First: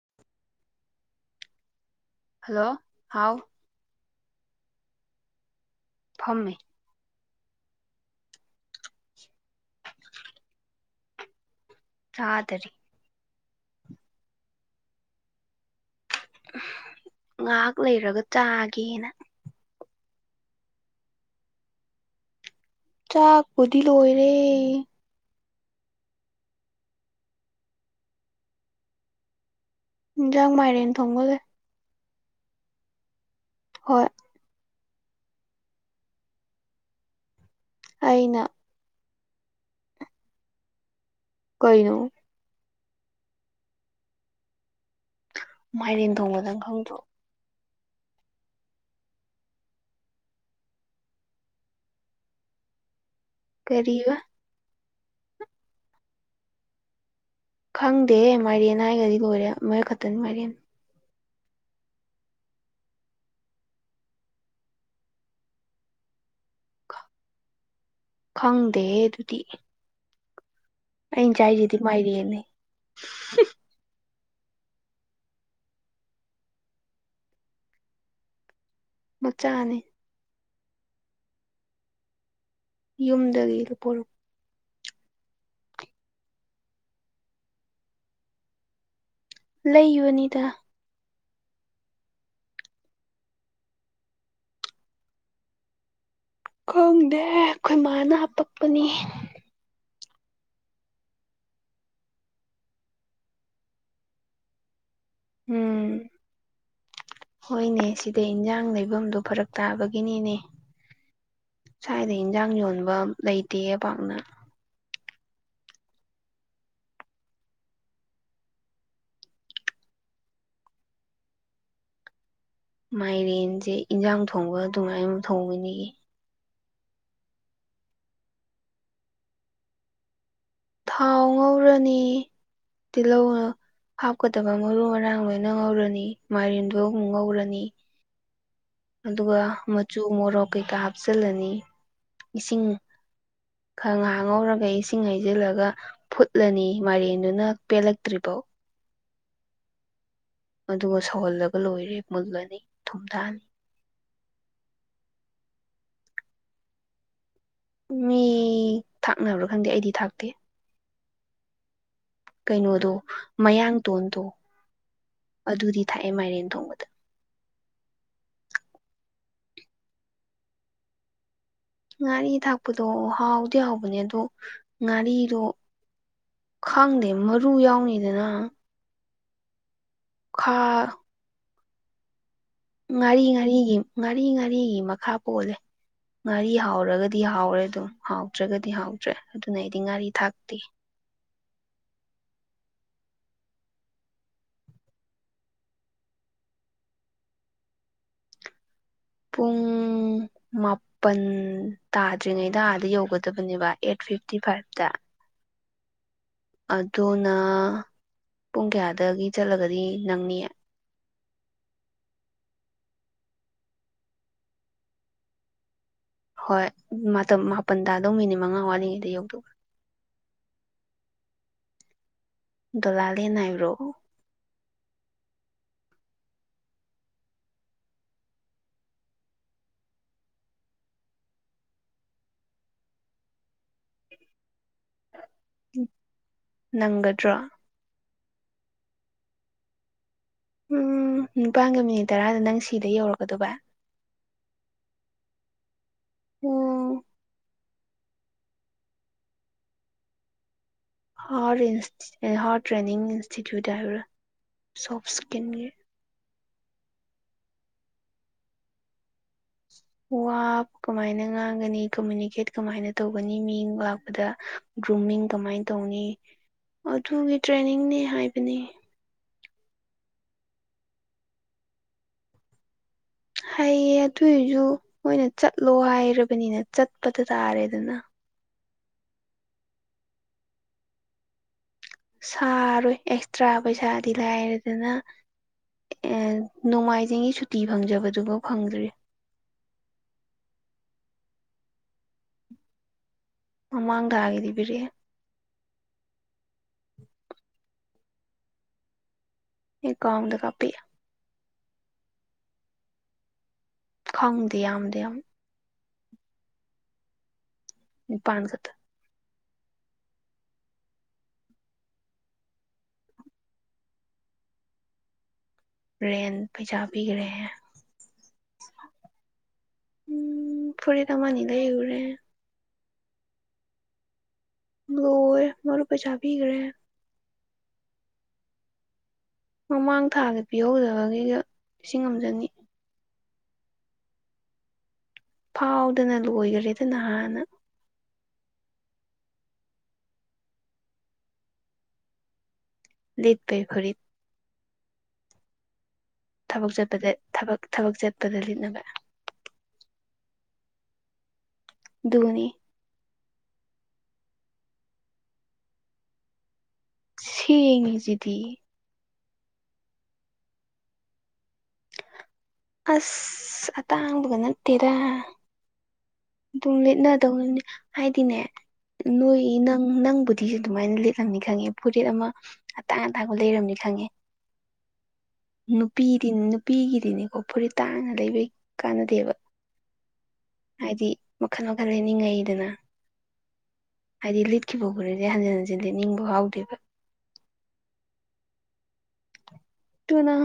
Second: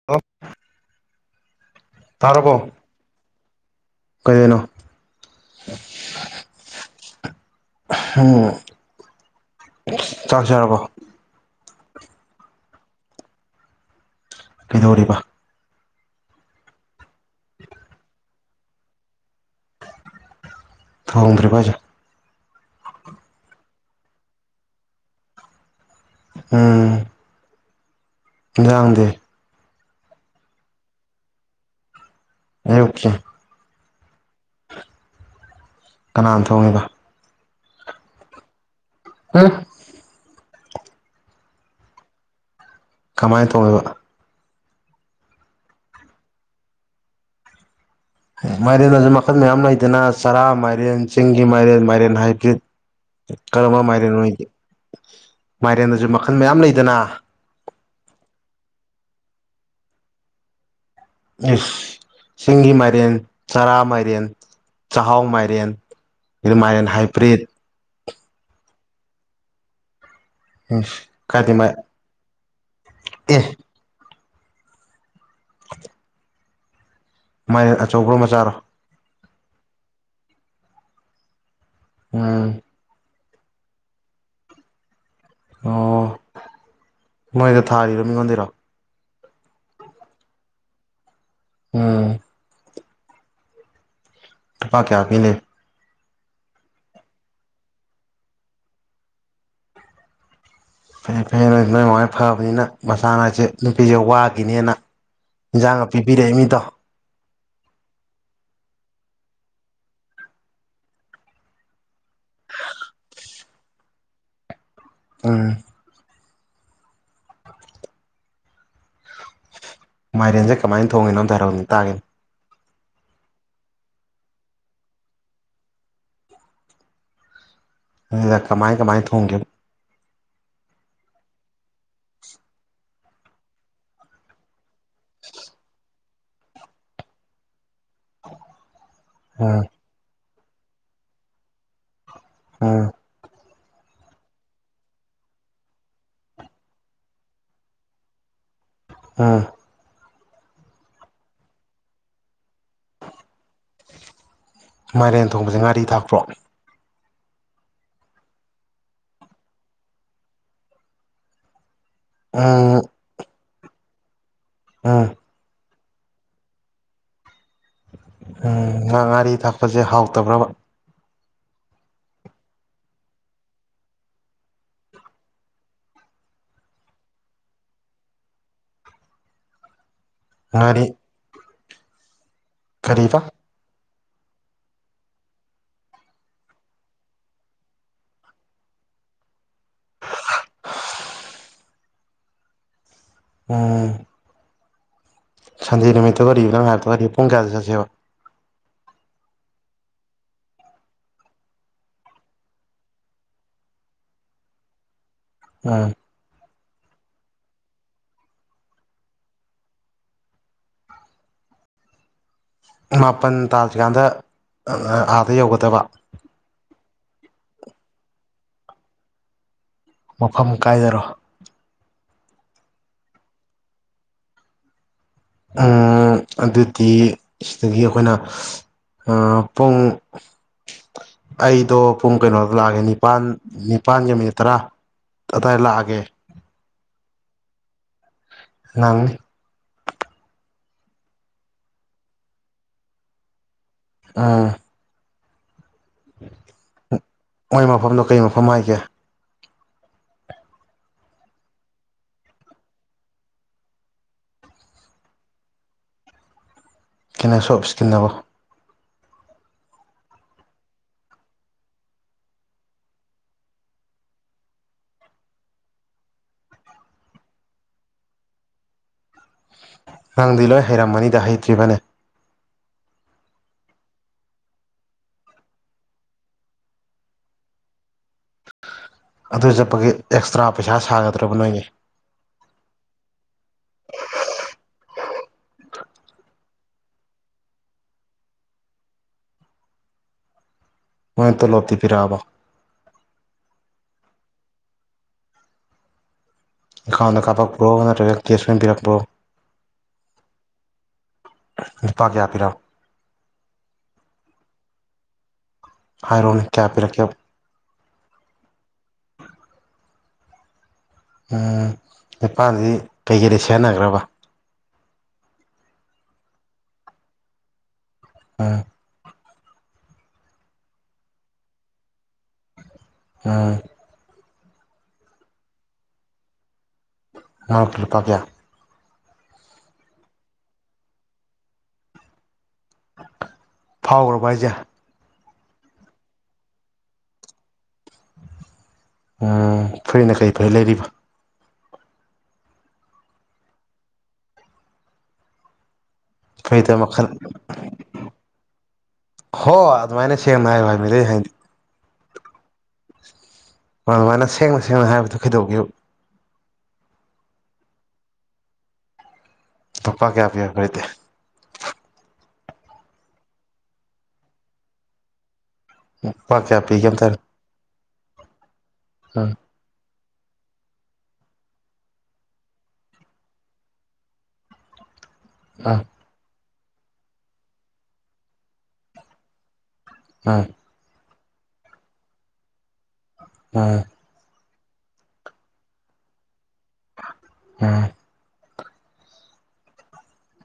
[unintelligible] hello ꯍꯥꯎ ꯀꯩꯑꯅꯣ ꯐꯝꯃꯤ ꯎꯝ ꯆꯥꯛ ꯆꯔꯕꯣ ꯆꯥꯗꯔꯤ ꯀꯩꯗꯧꯔꯤꯕ ꯉꯥꯛ ꯂꯩꯔꯒ ꯆꯥꯒꯦꯅ ꯊꯣꯡꯗ꯭ꯔꯤꯕ‌ꯣ ꯍꯥꯏꯁ‌ꯦ ꯆꯥꯛꯄꯨꯗꯤ ꯂꯣꯏꯔꯦ ꯎꯝ ꯏꯟꯖꯥꯡꯗꯤ ꯏꯟꯖꯥꯡ ꯃꯥꯏꯔꯦꯟ ꯊꯣꯡꯕ ꯂꯩ [unintelligible] ꯍꯣꯏ ꯀꯅꯥꯅ ꯊꯣꯡꯉꯤꯕ ꯑꯩꯅ [unintelligible] ꯀꯩꯅꯣ ꯀꯃꯥꯏꯅ ꯊ‌ꯣꯡꯉꯤꯕ ꯃꯥꯏꯔꯦꯟ ꯊꯣꯡꯕ ꯅꯪ ꯈꯪꯗ꯭ꯔ‌ꯣ ꯃꯥꯏꯔꯦꯟ ꯑꯗꯁꯨ ꯃꯈꯜ ꯃꯌꯥꯝ ꯂꯩꯗꯅ ꯆꯔꯥ ꯃꯥꯏꯔꯦꯟ ꯆꯤꯡꯒꯤ ꯃꯥꯏꯔꯦꯟ ꯃꯥꯏꯔꯦꯟ ꯍꯥꯏꯕ꯭ꯔꯤꯠ ꯀꯔꯝꯕ ꯀꯔꯤꯕ ꯃꯥꯏꯔꯦꯟ ꯑꯣꯏ ꯃꯥꯏꯔꯦꯟꯗꯁꯨ ꯃꯈꯜ ꯃꯌꯥꯝ ꯂꯩꯗꯅ ꯈꯪꯗꯦꯍ‌ꯦ ꯃꯥꯏꯔꯦꯟ ꯍꯥꯏꯒꯔꯗꯤ ꯂ‌ꯣꯏꯔꯦ ꯑꯃꯔꯛ ꯈꯛꯇꯅꯤ ꯃꯥꯏꯔꯦꯟ ꯏꯁ ꯆꯤꯡꯒꯤ ꯃꯥꯏꯔꯦꯟ ꯆꯔꯥ ꯃꯥꯏꯔꯦꯟ ꯆꯥꯍꯥꯎ ꯃꯥꯏꯔꯦꯟ ꯔꯤ ꯃꯥꯏꯔ‌ꯦꯟ ꯍꯥꯏꯕ꯭ꯔꯤꯠ ꯈꯪꯗꯦꯍ‌ꯦ ꯗꯨꯗꯤ ꯏꯁ ꯀꯥꯏꯗꯩ ꯃꯥꯏ ꯃꯥꯏꯔꯦꯟꯅꯦ ꯑꯦ ꯃꯥꯏꯔ‌ꯦꯟ ꯑꯆꯧꯕ꯭ꯔꯣ ꯃꯆꯥꯔꯣ ꯃꯆꯥꯅ‌ꯦ ꯎꯝ ꯌꯨꯝꯗꯒꯤ ꯂꯨꯄꯨꯔꯛ ꯑꯣ ꯅ‌ꯣꯏꯏꯗ ꯊꯥꯔꯤꯔꯣ ꯃꯤꯡꯉꯣꯟꯗꯩꯔꯣ ꯂꯩꯕꯅꯤꯗ ꯎꯝ ꯂꯨꯄꯥ ꯀꯌꯥ ꯄꯤ ꯂꯩ ꯈꯪꯗꯦ ꯑꯩꯈꯣꯏꯃꯥꯅ ꯍꯥꯞꯄꯛꯄꯅꯤ ꯐꯩꯌ‌ꯦ ꯐꯩꯌ‌ꯦ ꯅꯪ ꯅꯣꯏ ꯃꯥꯍ‌ꯣꯏ ꯐꯕꯅꯤꯅ ꯃꯆꯥꯑꯁꯦ ꯅꯨꯄꯤꯁꯦ ꯋꯥꯒꯤꯅꯦꯅ ꯎꯝ ꯍꯣꯏꯅꯦ ꯁꯤꯗ ꯏꯟꯖꯥꯡ ꯂꯩꯐꯝꯗꯨ ꯐꯔꯛ ꯇꯥꯕꯒꯤꯅꯤꯅꯦ ꯁ꯭ꯋꯥꯏꯗ ꯏꯟꯖꯥꯡ ꯌꯣꯟꯕꯝ ꯂꯩꯇꯦ ꯄꯥꯛꯅ ꯎꯝ ꯃꯥꯏꯔꯦꯟꯁꯦ ꯀꯃꯥꯏꯟ ꯊ‌ꯣꯡꯉꯤꯅꯣ ꯑꯝꯇ ꯍꯥꯏꯔꯧꯅ‌ꯦ ꯇꯥꯒ‌ꯦꯅ‌ꯦ ꯃꯥꯏꯔꯦꯟꯖ‌ꯦ ꯏꯟꯖꯥꯡ ꯊꯣꯡꯕ ꯑꯗꯨꯃꯥꯏꯅ ꯃꯨ ꯊꯣꯡꯉꯤꯅꯤ ꯑꯗꯨꯗ ꯀꯃꯥꯏ ꯀꯃꯥꯏꯟ ꯊꯣꯡꯒꯦꯕ ꯊꯥꯎ ꯉꯧꯔꯅꯤ ꯇꯤꯜꯍꯧꯅ ꯍꯥꯞꯀꯗꯕ ꯃꯔꯨ ꯃꯔꯥꯡ ꯂꯣꯏꯅ ꯉꯧꯔꯅꯤ ꯃꯥꯏꯔꯦꯟꯗꯨꯣ ꯑꯃꯨꯛ ꯉꯧꯔꯅꯤ ꯑꯗꯨꯒ ꯎꯝ ꯃꯆꯨ ꯃꯣꯔꯣꯛ ꯀꯩꯀꯥ ꯍꯥꯞꯆꯤꯜꯂꯅꯤ ꯏꯁꯤꯡ ꯎꯝ ꯈꯍꯥꯡ ꯉꯧꯔꯒ ꯏꯁꯤꯡ ꯍꯩꯖꯤꯜꯂꯒ ꯐꯨꯠꯂꯅꯤ ꯃꯔꯦꯟꯗꯨꯅ ꯄꯦꯜꯂꯛꯇ꯭ꯔꯤꯕꯥꯎ ꯎꯝ ꯑꯗꯨꯒ ꯁꯧꯍꯜꯂꯒ ꯂꯣꯏꯔꯦ ꯃꯨꯜꯂꯅꯤ ꯊꯨꯝꯊꯅꯤ ꯃꯥꯏꯔꯦꯟ ꯊꯣꯡꯕꯁꯦ ꯉꯥꯔꯤ ꯊꯥꯛꯄ꯭ꯔꯣ ꯃꯤ ꯊꯥꯛꯅꯕ꯭ꯔꯥ ꯈꯪꯗꯦ ꯑꯩꯗꯤ ꯊꯥꯛꯇꯦ ꯎꯝ ꯀꯩꯅꯣꯗꯣ ꯃꯌꯥꯡ ꯇꯣꯟꯗꯣ ꯎꯝ ꯑꯗꯨꯗꯤ ꯊꯥꯛꯑꯦ ꯃꯥꯏꯔꯦꯟ ꯊꯣꯡꯕꯗ ꯎꯝ ꯉꯥ ꯉꯥꯔꯤ ꯊꯥꯛꯄꯁꯦ ꯍꯥꯎꯇꯕ꯭ꯔꯕ ꯉꯥꯔꯤ ꯊꯥꯛꯄꯗꯣ ꯍꯥꯎꯗꯤ ꯍꯥꯎꯕꯅꯦ ꯑꯗꯣ ꯉꯥꯔꯤꯗꯣ ꯈꯥꯡꯗꯦ ꯃꯔꯨ ꯌꯥꯎꯅꯤꯗꯅ ꯈꯥ ꯉꯥꯔꯤ ꯀꯔꯤꯕ ꯉꯥꯔꯤ ꯉꯥꯔꯤꯒꯤ ꯉꯥꯔꯤ ꯉꯥꯔꯤꯒꯤ ꯃꯈꯥ ꯄꯣꯜꯂꯦ ꯉꯥꯔꯤ ꯍꯥꯎꯔꯒꯗꯤ ꯍꯥꯎꯔꯦ ꯑꯗꯨꯝ ꯍꯥꯎꯗ꯭ꯔꯒꯗꯤ ꯍꯥꯎꯗ꯭ꯔꯦ ꯑꯗꯨꯅ ꯑꯩꯗꯤ ꯉꯥꯔꯤ ꯊꯥꯛꯇꯦ ꯎꯝ ꯁꯟꯗꯦ ꯅꯨꯃꯤꯠꯇ ꯑꯣꯏꯔꯤꯕ ꯅꯪ ꯍꯥꯏꯇꯗ ꯋꯥꯔꯤꯔꯤꯕ ꯄꯨꯡ ꯀꯌꯥꯗ ꯆꯠꯁꯦꯕ ꯄꯨꯡ ꯃꯥꯄꯜ ꯇꯥꯗ꯭ꯔꯤꯉꯩꯗ ꯑꯥꯗ ꯌꯧꯒꯗꯕꯅꯦꯕ ꯑꯦꯠ ꯐꯤꯐꯇꯤ ꯐꯥꯏꯚꯇ ꯎꯝ ꯑꯗꯨꯅ ꯄꯨꯡ ꯀꯌꯥꯗꯒꯤ ꯆꯠꯂꯒꯗꯤ ꯅꯪꯅꯤꯌꯦ ꯃꯥꯄꯟ ꯇꯥꯗ꯭ꯔꯤꯀꯥꯟꯗ ꯑꯥꯗ ꯌꯧꯒꯗꯕ ꯍꯣꯏ ꯃꯥꯄꯜꯗꯗꯧ ꯃꯤꯅꯤꯠ ꯃꯉꯥ ꯋꯥꯂꯤꯉꯩꯗ ꯌꯧꯗ꯭ꯔꯥ ꯃꯐꯝ ꯀꯥꯏꯗꯔꯣ ꯗꯂꯥꯜꯦ ꯅꯥꯏꯔꯣ ꯑꯗꯨꯗꯤ ꯁꯤꯗꯒꯤ ꯑꯩꯈꯣꯏꯅ ꯑꯄꯨꯡ ꯑꯩꯗꯣ ꯄꯨꯡ ꯀꯩꯅꯣꯗ ꯂꯥꯛꯑꯒꯦ ꯅꯤꯄꯥꯜ ꯅꯤꯄꯜꯒ ꯃꯤꯅꯤꯠ ꯇꯔꯥ ꯑꯗꯥꯏ ꯂꯥꯛꯑꯒꯦ ꯅꯪꯒꯗ꯭ꯔꯥ ꯅꯪ ꯎꯝ ꯅꯤꯄꯥꯟꯒ ꯃꯤꯅꯤꯠ ꯇꯔꯥꯗ ꯅꯪ ꯁꯤꯗ ꯌꯧꯔꯛꯀꯗꯕ ꯑꯥ ꯑꯣꯝ ꯃꯣꯏ ꯃꯐꯝꯗꯣ ꯀꯩ ꯃꯐꯝ ꯍꯥꯏꯒꯦ ꯍꯥꯔꯠ ꯍꯥꯔꯠ ꯇ꯭ꯔꯦꯟꯅꯤꯡ ꯏꯟꯁꯇꯤꯇ꯭ꯌꯨꯠ ꯍꯥꯏꯕ꯭ꯔꯥ ꯁꯣꯐ ꯏꯁꯀꯤꯟꯒꯤ ꯟꯅ ꯁꯣꯞꯁꯀꯤꯟꯅꯕꯣ ꯋꯥ ꯀꯃꯥꯏꯅ ꯉꯥꯡꯒꯅꯤ ꯀꯃꯨꯅꯤꯀꯦꯠ ꯀꯃꯥꯏꯅ ꯇꯧꯒꯅꯤ ꯃꯤ ꯂꯥꯛꯄꯗ ꯒ꯭ꯔꯨꯃꯤꯡ ꯀꯃꯥꯏꯅ ꯇꯧꯅꯤ ꯑꯗꯨꯒꯤ ꯇ꯭ꯔꯦꯅꯤꯡꯅꯤ ꯍꯥꯏꯕꯅꯤ ꯅꯪꯗꯤ ꯂꯣꯏ ꯍꯩꯔꯝꯃꯅꯤꯗ ꯍꯩꯇ꯭ꯔꯤꯕꯅꯦ ꯍꯩꯌꯦ ꯑꯗꯨꯏꯁꯨ ꯃꯣꯏꯅ ꯆꯠꯂꯣ ꯍꯥꯏꯔꯕꯅꯤꯅ ꯆꯠꯄꯗ ꯇꯥꯔꯦꯗꯅ ꯑꯗꯨ ꯆꯠꯄꯒꯤ ꯑꯦꯛꯁꯇ꯭ꯔꯥ ꯄꯩꯁꯥ ꯁꯥꯒꯗ꯭ꯔꯕ ꯅꯣꯏꯅꯦ ꯁꯥꯔꯣꯏ ꯑꯦꯛꯁꯇ꯭ꯔꯥ ꯄꯩꯁꯥꯗꯤ ꯂꯥꯏꯔꯦꯗꯅ ꯑꯦ ꯅꯣꯡꯃꯥꯏꯖꯤꯡꯒꯤ ꯁꯨꯇꯤ ꯐꯪꯖꯕꯗꯨꯐꯥꯎ ꯐꯪꯗ꯭ꯔꯤ ꯍꯣꯏꯅꯇꯂꯣ ꯇꯤꯔꯛꯑꯕ ꯃꯃꯥꯡꯗ ꯍꯥꯏꯒꯤꯗꯤꯕꯤꯔꯦ ꯏꯈꯥꯎꯟꯗ ꯀꯥꯞꯄꯛꯄ꯭ꯔꯣ ꯅꯠꯇ꯭ꯔꯒ ꯇꯦꯁ ꯑꯣꯏꯅ ꯄꯤꯔꯛꯄ꯭ꯔꯣ ꯏꯀꯥꯎꯗ ꯀꯥꯄꯤ ꯂꯨꯄꯥ ꯀꯌꯥ ꯄꯤꯔꯥ ꯈꯪꯗꯦ ꯌꯥꯝꯗꯤ ꯌꯥꯝ ꯍꯥꯏꯔꯛꯣꯅꯦ ꯀꯌꯥ ꯄꯤꯔꯛꯀꯦ ꯅꯤꯄꯥꯟꯒꯗ ꯎꯝ ꯅꯤꯄꯥꯜꯁꯤꯗꯤ ꯀꯩꯀꯩꯗꯤ ꯁꯦꯟꯅꯈ꯭ꯔꯕ ꯔꯦꯦꯟ ꯄꯖꯥꯕꯤꯒ꯭ꯔꯦ ꯎ ꯎꯝ ꯐꯔꯤ ꯊ ꯃꯥꯅꯤꯗꯩ ꯎꯨꯔꯦ ꯑ ꯣꯋ ꯃꯔ ꯄꯩꯁꯥꯕꯤꯒ꯭ꯔꯦ ꯅ ꯀꯔꯤꯄꯥ ꯀꯌꯥ ꯃꯃꯥꯡ ꯊꯥꯗ ꯄꯤꯍꯧꯗꯕꯒꯤꯒ ꯂꯤꯁꯤꯡ ꯑꯃꯖꯅꯤ ꯐꯥꯎꯈ꯭ꯔꯕ ꯍꯥꯏꯁꯦ ꯐꯥꯎꯗꯅ ꯂꯣꯏꯈꯔꯦ ꯑꯗꯨ ꯅꯍꯥꯟꯅ ꯐꯔꯤꯅ ꯀꯔꯤ ꯐꯩ ꯂꯩꯔꯤꯕ ꯂꯤꯞ ꯩ ꯍꯔꯤꯞ ꯊꯕꯛ ꯐꯨꯔꯤꯠꯇ ꯃꯈꯜ ꯆꯠꯄꯗ ꯊꯕ ꯊꯕꯛ ꯆꯠꯄꯗ ꯂꯤꯠꯅꯕ ꯍꯣ ꯑꯗꯨꯃꯥꯏꯅ ꯁꯦꯡꯅ ꯍꯥꯏ ꯋꯥꯏ ꯃꯤꯗꯩ ꯍꯥꯏꯗꯤ ꯙꯣꯅꯤ ꯃꯥ ꯑꯗꯨꯃꯥꯏꯅ ꯁꯦꯡꯅ ꯁꯦꯡꯅ ꯍꯥꯏꯕꯗꯨꯣ ꯀꯩꯗꯧꯤꯌꯨ ꯁꯤ ꯏꯂꯤꯁꯤꯗꯤ ꯑꯇꯣꯞꯄꯥ ꯀꯌꯥ ꯄꯤꯌꯥ ꯀꯇꯦ ꯑꯁ ꯑꯇ ꯍꯥꯡꯕꯒ ꯅꯠꯇꯦꯔ ꯂꯨꯄꯥ ꯀꯌꯥ ꯄꯨꯡ ꯄꯤꯒꯦ ꯑꯝꯇ ꯂꯤꯠꯅꯗꯧꯅꯤꯅꯦ ꯍꯥꯏꯗꯤꯅꯦ ꯍꯥꯏꯔꯛꯑꯣ ꯅꯣꯏ ꯅꯪ ꯅꯪꯕꯨꯗꯤ ꯐꯇꯤꯤꯁꯦ ꯑꯗꯨꯃꯥꯏꯅ ꯂꯤꯠꯂꯝꯅꯤ ꯈꯪꯉꯦ ꯐꯨꯔꯤꯠ ꯑꯃ ꯑꯇꯥꯡ ꯑꯇꯥꯡꯕ ꯂꯩꯔꯝꯅꯤ ꯈꯪꯉꯦ ꯑꯥ ꯅꯨꯄꯤꯗꯤ ꯅꯨꯄꯤꯒꯤꯗꯤꯅꯤꯀꯣ ꯐꯨꯔꯤꯠ ꯇꯥꯅ ꯂꯩꯕꯩ ꯀꯥꯟꯅꯗꯦꯕ ꯎꯝ ꯍꯥꯏꯗꯤ ꯃꯈꯜ ꯃꯈꯜ ꯂꯩꯅꯤꯡꯉꯩꯗꯅ ꯎ ꯍꯥꯏꯗꯤ ꯂꯤꯠꯈꯤꯕꯒꯅꯤꯗꯤ ꯍꯟꯖꯤꯟ ꯍꯟꯖꯤꯟꯗꯤ ꯅꯤꯡꯕ ꯍꯥꯎꯗꯦꯕ ꯎꯝ ꯇꯨꯅ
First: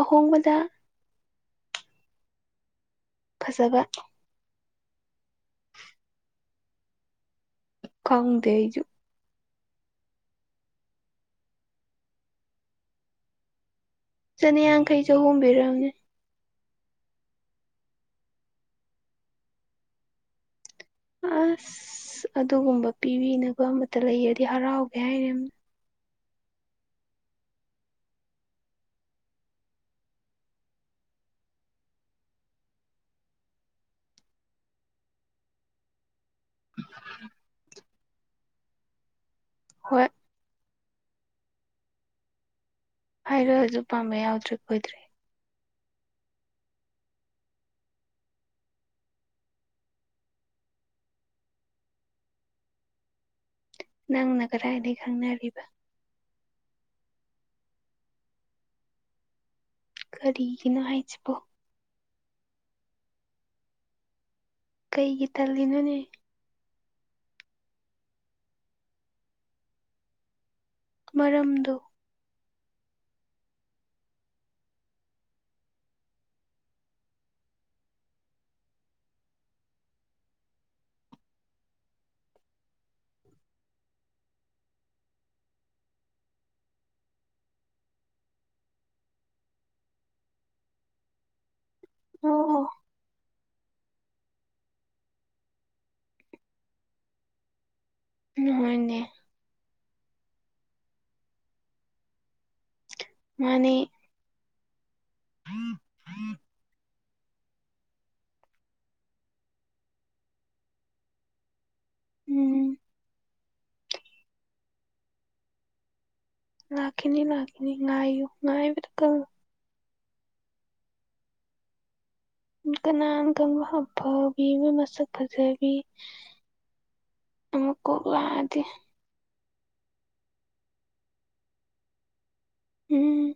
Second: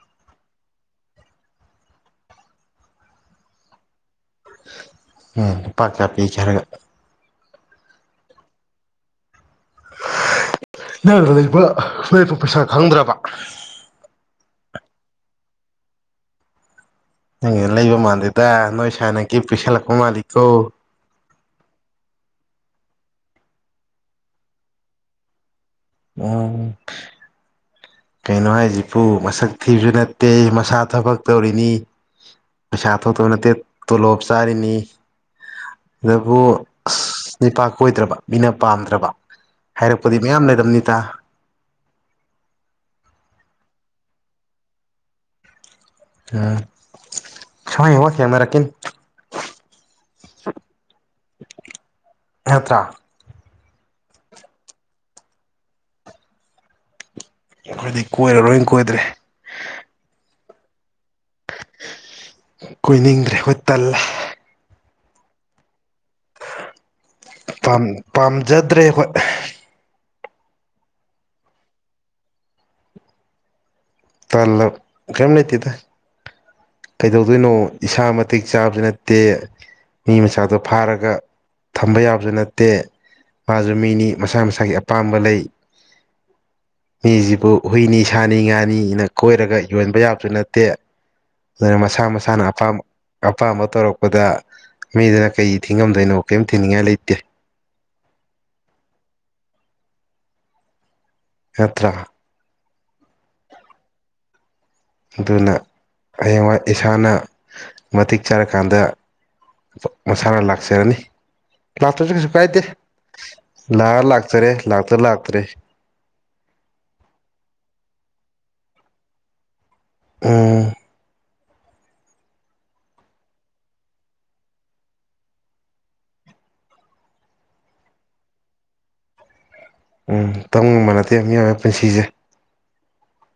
ꯑꯍꯣꯡꯕꯗ ꯐꯖꯕ ꯎꯝ ꯄ ꯆꯥ ꯄ ꯀꯔꯒ ꯀꯥꯎꯗꯩꯖꯨ ꯅꯪꯗ ꯂꯩ ꯂꯣꯏꯄ ꯄꯩꯁꯥ ꯈꯪꯗ꯭ꯔꯕ ꯆꯅꯤꯌꯥꯡꯈꯩ ꯆꯍꯣꯡꯕꯤꯔꯛꯎꯅꯦ ꯅꯪ ꯂꯩꯕ ꯃꯥꯜꯜꯂꯤꯦꯗ ꯅꯣꯏ ꯁꯥꯥꯟꯅꯒꯤ ꯄꯤꯁꯜꯂꯛꯄ ꯃꯥꯜꯂꯤꯀꯣ ꯑꯁ ꯑꯗꯨꯒꯨꯝꯕ ꯄꯤꯕꯤꯅꯕ ꯑꯃꯇ ꯂꯩꯌꯦꯗꯤ ꯍꯔꯥꯎꯒꯦ ꯍꯥꯏꯔ ꯎ ꯀꯩꯅꯣ ꯍꯥꯏꯁꯤꯕꯨ ꯃꯁꯛ ꯊꯤꯕꯁꯨ ꯅꯠꯇꯦ ꯃꯁꯥ ꯊꯕꯛ ꯇꯧꯔꯤꯅꯤ ꯄꯩꯁꯥ ꯊꯣꯛꯇꯕ ꯅꯠꯇꯦ ꯇꯣꯂꯣꯞ ꯆꯥꯔꯤꯅꯤ ꯑꯗꯨꯕꯨ ꯅꯤꯄꯥ ꯀꯣꯏꯗ꯭ꯔꯕ ꯃꯤꯅ ꯄꯥꯝꯗ꯭ꯔꯕ ꯍꯣꯏ ꯍꯥꯏꯔꯛꯄꯗꯤ ꯃꯌꯥꯝ ꯂꯩꯗꯝꯅꯤꯇꯥ ꯍꯥꯏꯔꯣ ꯍꯧꯖꯤꯛ ꯄꯥꯝꯕꯩ ꯌꯥꯎꯗ꯭ꯔꯦ ꯀꯨꯣꯏꯗ꯭ꯔꯦ ꯎꯝ ꯁ ꯍ ꯀꯦꯃꯦꯔꯥ ꯀ ꯅꯠꯇ꯭ꯔꯥ ꯅꯪꯅ ꯀꯔ ꯍꯥꯏꯗꯤ ꯈꯪꯅꯔꯔꯤꯕꯕ ꯑꯩꯈꯣꯏꯗꯤ ꯀꯣꯏꯔꯔꯣꯏꯅ ꯀꯣꯏꯗ꯭ꯔꯦ ꯀꯔꯤꯒꯤꯅꯣ ꯍꯥꯏꯁꯤꯕꯣ ꯀꯨꯏꯅꯤꯡꯗ꯭ꯔꯦ ꯍꯣꯏ ꯇꯜꯂ ꯀꯩꯒꯤ ꯊꯜꯂꯤꯅꯣꯅꯦ ꯄꯥꯝꯖꯗ꯭ꯔꯦ ꯑꯩꯈꯣꯏ ꯃꯔꯝꯗꯨ ꯇꯂ ꯀꯩꯃꯤ ꯂꯩꯇꯦꯗ ꯀꯩꯗꯧꯗꯣꯏꯅꯣ ꯏꯁꯥ ꯃꯇꯤꯛ ꯆꯥꯕꯁꯨ ꯅꯠꯇꯦ ꯃꯤ ꯃꯆꯥꯛꯗꯣ ꯐꯥꯔꯒ ꯊꯝꯕ ꯌꯥꯕꯁꯨ ꯅꯠꯇꯦ ꯃꯥꯁꯨ ꯃꯤꯅꯤ ꯃꯁꯥ ꯃꯁꯥꯒꯤ ꯑꯄꯥꯝꯕ ꯂꯩ ꯃꯤꯁꯤꯕꯨ ꯍꯨꯏꯅꯤ ꯁꯥꯅꯤ ꯉꯥꯅꯤꯅ ꯀꯣꯏꯔꯒ ꯌꯣꯟꯕ ꯌꯥꯕꯁꯨ ꯅꯠꯇꯦ ꯑꯗꯨꯅ ꯃꯁꯥ ꯃꯁꯥꯅ ꯑꯣ ꯑꯣ ꯑꯄꯥꯝꯕ ꯑꯄꯥꯝꯕ ꯇꯧꯔꯛꯄꯗ ꯃꯤꯗꯨꯅ ꯀꯩ ꯊꯤꯡꯉꯝꯗꯣꯏꯅꯣ ꯀꯔꯤꯝ ꯊꯤꯅꯤꯡꯉꯥꯏ ꯂꯩꯇꯦ ꯅꯍꯣꯏꯅꯦ ꯌꯥꯠꯇ ꯃꯥꯅꯤ ꯑꯗꯨꯅ ꯑꯩꯌꯦꯡ ꯏꯁꯥꯅ ꯃꯇꯤꯛ ꯆꯥꯔꯀꯥꯟꯗ ꯃꯁꯥꯅ ꯂꯥꯛꯆꯔꯅꯤ ꯂꯥꯛꯇꯁꯨ ꯀꯩꯁꯨ ꯀꯥꯏꯗꯦ ꯎꯝ ꯂꯥꯛꯑ ꯂꯥꯛꯇꯔꯦ ꯂꯥꯛꯇ ꯂꯥꯛꯇꯔꯦ ꯂꯥꯛꯈꯤꯅꯤ ꯂꯥꯛꯈꯤꯅꯤ ꯉꯥꯏ ꯉꯥꯏꯕꯔ ꯀꯜ ꯑ ꯀ ꯅꯥꯟ ꯀ ꯃꯄꯕꯤ ꯃ ꯃꯁꯛ ꯐꯖꯦꯕꯤ ꯑꯃ ꯀꯗꯤꯦ ꯎꯝ ꯇꯧꯒꯝꯕ ꯅꯠꯇꯦ ꯃꯤꯑꯣꯏꯕ ꯄꯨꯟꯁꯤꯁꯦ ꯎꯝ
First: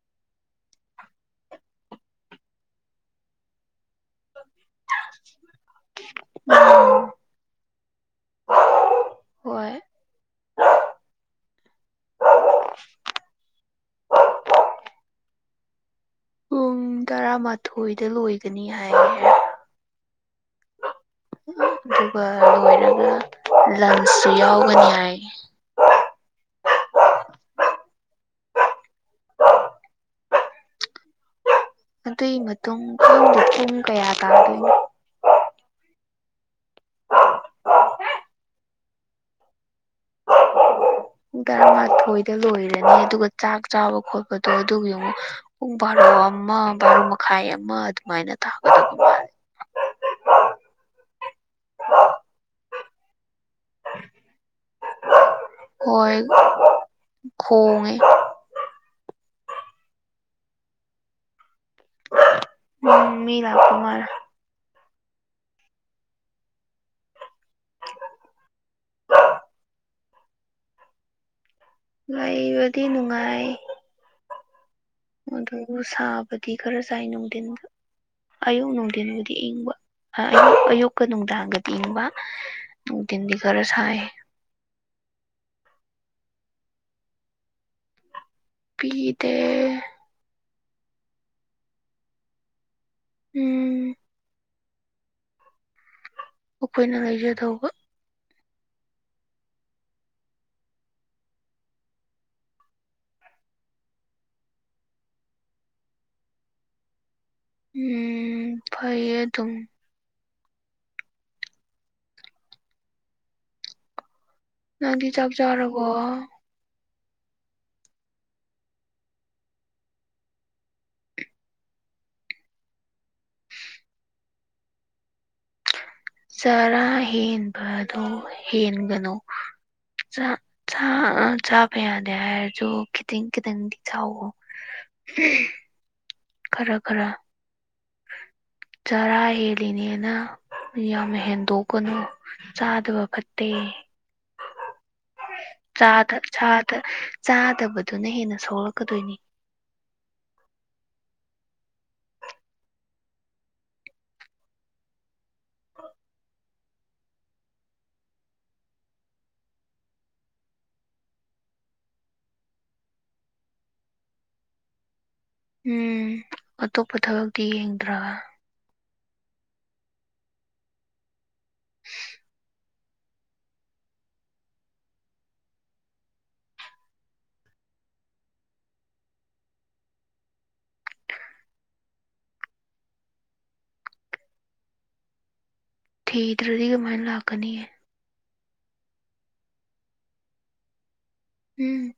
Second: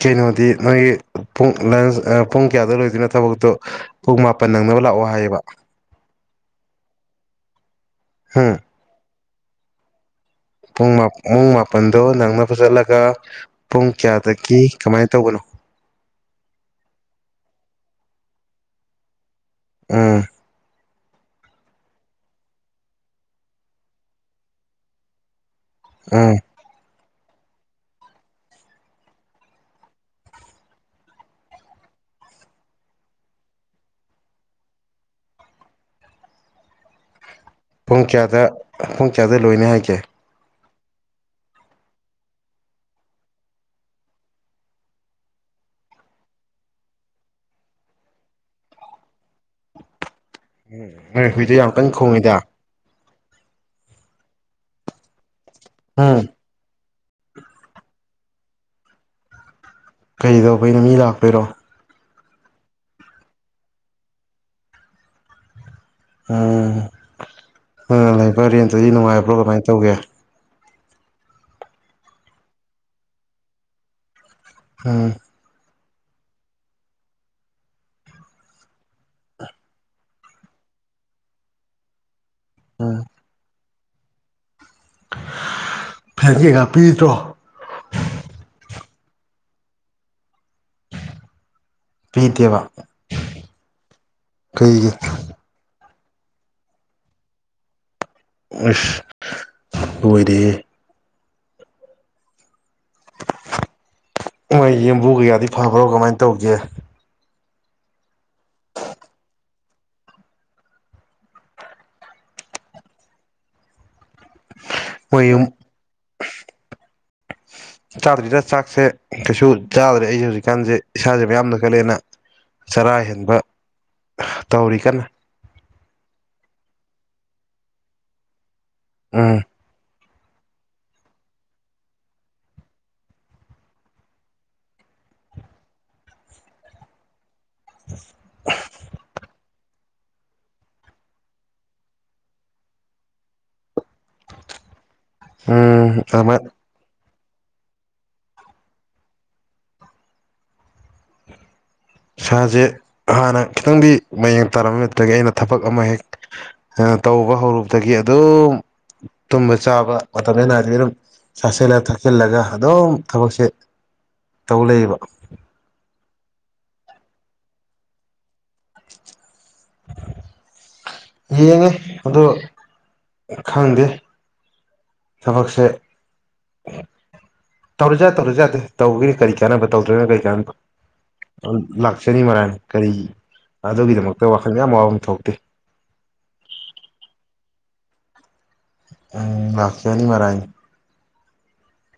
ꯀꯩꯅꯣꯗꯤ ꯅꯣꯏꯒꯤ ꯄꯨꯡ ꯂ ꯄꯨꯡ ꯀꯌꯥꯗ ꯂꯣꯏꯗꯣꯏꯅꯣ ꯊꯕꯛꯇꯣ ꯄꯨꯡ ꯃꯥꯄꯟ ꯅꯪꯅꯕ ꯂꯥꯛꯑꯣ ꯍꯥꯏꯌꯦꯕ ꯎꯝ ꯍꯣꯏ ꯨꯡ ꯄꯨꯡ ꯃꯥꯄꯜꯗꯣ ꯅꯪꯅ ꯆꯠꯂꯒ ꯄꯨꯡ ꯀꯌꯥꯗꯒꯤ ꯀꯃꯥꯏꯅ ꯇꯧꯕꯅꯣ ꯄꯨꯡ ꯇꯔꯥꯃꯥꯊꯣꯏꯗ ꯂꯣꯏꯒꯅꯤ ꯍꯥꯏꯔꯦ ꯑꯝ ꯑꯗꯨꯒ ꯂꯣꯏꯔꯒ ꯂꯝꯁꯨ ꯌꯥꯎꯒꯅꯤ ꯍꯥꯏ ꯎꯝ ꯑꯗꯨꯏ ꯃꯇꯨꯡ ꯄꯨꯡ ꯀꯌꯥ ꯇꯥꯗꯣꯏꯅꯣ ꯄꯨꯡ ꯀꯌꯥꯗ ꯄꯨꯡ ꯀꯌꯥꯗ ꯂꯣꯏꯅꯤ ꯍꯥꯏꯒꯦ ꯄꯨꯡ ꯇꯔꯥꯃꯥꯊꯣꯏꯗ ꯂꯣꯏꯔꯅꯤ ꯑꯗꯨꯒ ꯆꯥꯛ ꯆꯥꯕ ꯈꯣꯠꯄꯗꯣ ꯑꯗꯨꯒꯤ ꯌꯦ ꯑꯃꯨꯛ ꯄꯨꯡ ꯕꯥꯔꯣ ꯑꯃ ꯕꯥꯔꯣ ꯃꯈꯥꯏ ꯑꯃ ꯑꯗꯨꯃꯥꯏꯅ ꯇꯥꯒꯗꯕ ꯃꯥꯂꯦ ꯎꯝꯣꯏ ꯍꯨꯏꯗ ꯌꯥꯝ ꯀꯟꯅ ꯈꯣꯡꯉꯤꯗ ꯑ ꯍꯣꯏ ꯎꯝ ꯈꯣꯡꯦ ꯀꯔꯤꯗꯧꯕ ꯑꯩꯅ ꯃꯤ ꯂꯥꯛꯄꯣꯏꯔꯣ ꯎꯝ ꯃꯤ ꯂꯀꯨꯃꯔ ꯎꯝ ꯍ ꯂꯩꯕ ꯔꯦꯟꯇꯗꯤ ꯅꯨꯡꯉꯥꯏꯕ꯭ꯔꯣ ꯀꯃꯥꯏꯅ ꯇꯧꯒꯦ ꯂꯩꯕꯗꯤ ꯅꯨꯡꯉꯥꯏ ꯎꯝ ꯑꯗꯨ ꯁꯥꯕꯗꯤ ꯈꯔ ꯆꯥꯏ ꯅꯨꯡꯊꯤꯟ ꯑꯌꯨꯛ ꯅꯨꯡꯊꯤꯟꯕꯨꯗꯤ ꯏꯪꯕ ꯑꯌꯨꯛꯀ ꯅꯨꯡꯗꯥꯡꯒꯗꯤ ꯏꯪꯕ ꯎꯝ ꯁꯤ ꯀꯔꯁꯑ ꯐꯦꯟ ꯀꯩꯀꯥ ꯄꯤꯗ꯭ꯔꯣ ꯐꯗ ꯄꯤꯇꯕ ꯎꯝ ꯀꯩꯒꯤ ꯑꯣꯈꯣꯏꯅ ꯂꯩꯖꯗꯧꯕ ꯏꯁ ꯂꯣꯏꯔꯦꯍꯦ ꯃꯣꯏ ꯌꯦꯟꯕꯨ ꯀꯌꯥꯗꯤ ꯐꯕ꯭ꯔꯣ ꯀꯃꯥꯏꯅ ꯇꯧꯒꯦ ꯎꯝ ꯐꯩꯌꯦ ꯑꯗꯨꯝ ꯅꯪꯗꯤ ꯆꯥꯛ ꯃꯣꯏꯌꯨꯝ ꯆꯥꯔꯕꯣ ꯆꯥꯗ꯭ꯔꯤꯗ ꯆꯥꯛꯁꯦ ꯀꯩꯁꯨ ꯆꯥꯗ꯭ꯔꯦ ꯑꯩꯖꯦ ꯍꯧꯖꯤꯛꯀꯥꯟꯖꯦ ꯏꯁꯥꯖꯦ ꯃꯌꯥꯝꯅ ꯈꯠꯂꯦꯅ ꯆꯔꯥ ꯍꯦꯟꯕ ꯇꯧꯔꯤ ꯀꯟꯅ ꯆꯥꯔꯥ ꯍꯦꯟꯕ ꯑꯗꯣ ꯍꯦꯟꯒꯅꯨ ꯎꯝ ꯆꯥꯕ ꯌꯥꯗꯦ ꯍꯥꯏꯔꯁꯨ ꯈꯤꯇꯪ ꯈꯤꯇꯪꯗꯤ ꯆꯥꯎꯋꯣ [unintelligible] ꯈꯔ ꯈꯔ ꯆꯔꯥ ꯍꯦꯜꯂꯤꯅꯦꯅ ꯌꯥꯝ ꯍꯦꯟꯗꯣꯛꯀꯅꯨ ꯆꯥꯗꯕ ꯐꯠꯇꯦ ꯎꯝ ꯆꯥꯗ ꯑꯃ ꯆꯥ ꯆꯥꯗꯕꯗꯨꯅ ꯍꯦꯟꯅ ꯁꯣꯛꯂꯛꯀꯗꯣꯏꯅꯤ ꯏꯁꯥꯖꯦ ꯍꯥꯟꯅ ꯈꯤꯇꯪꯗꯤ ꯃꯌꯦꯡ ꯇꯥꯔꯝꯃꯦ ꯑꯇꯨꯇꯒꯤ ꯑꯩꯅ ꯊꯕꯛ ꯑꯃ ꯍꯦꯛ ꯇꯧꯕ ꯍꯧꯔꯨꯕꯗꯒꯤ ꯑꯗꯨꯝ ꯇꯨꯝꯕ ꯆꯥꯕ ꯃꯇꯝꯅꯦ ꯅꯥꯏꯗꯕꯤ ꯑꯗꯨꯝ ꯆꯥꯁꯤꯜꯂꯦ ꯊꯛꯆꯤꯜꯂꯒ ꯑꯗꯨꯝ ꯊꯕꯛꯁꯦ ꯇꯧ ꯂꯩꯕ ꯎꯝ ꯑꯇꯣꯞꯄ ꯊꯕꯛꯇꯤ ꯌꯦꯡꯗ꯭ꯔꯕ [unintelligible] ꯌꯦꯡꯉꯦ ꯑꯗꯣ ꯈꯪꯗꯦ ꯊꯕꯛꯁꯦ ꯇꯧꯔꯥꯖꯨꯠ ꯌꯥꯏ ꯇꯧꯗꯔꯥꯖꯨꯠ ꯌꯥꯏ ꯇꯧꯕꯒꯤꯅꯤ ꯀꯔꯤ ꯀꯥꯟꯅꯕ ꯇꯧꯗ꯭ꯔꯥꯒꯅ ꯀꯔꯤ ꯀꯥꯟꯅꯕ ꯂꯥꯛꯆꯅꯤ ꯃꯔꯥꯏꯅ ꯀꯔꯤ ꯑꯗꯨꯒꯤꯗꯃꯛꯇ ꯋꯥꯈꯜ ꯌꯥꯝ ꯋꯥꯐꯝ ꯊꯣꯛꯇꯦ ꯊꯤꯇꯔꯥꯗꯤ ꯀꯃꯥꯏꯟ ꯂꯥꯛꯀꯥꯅꯤ ꯎꯝ ꯂꯥꯛꯀꯆꯥꯅꯤ ꯃꯔꯥꯏꯅ ꯎꯝ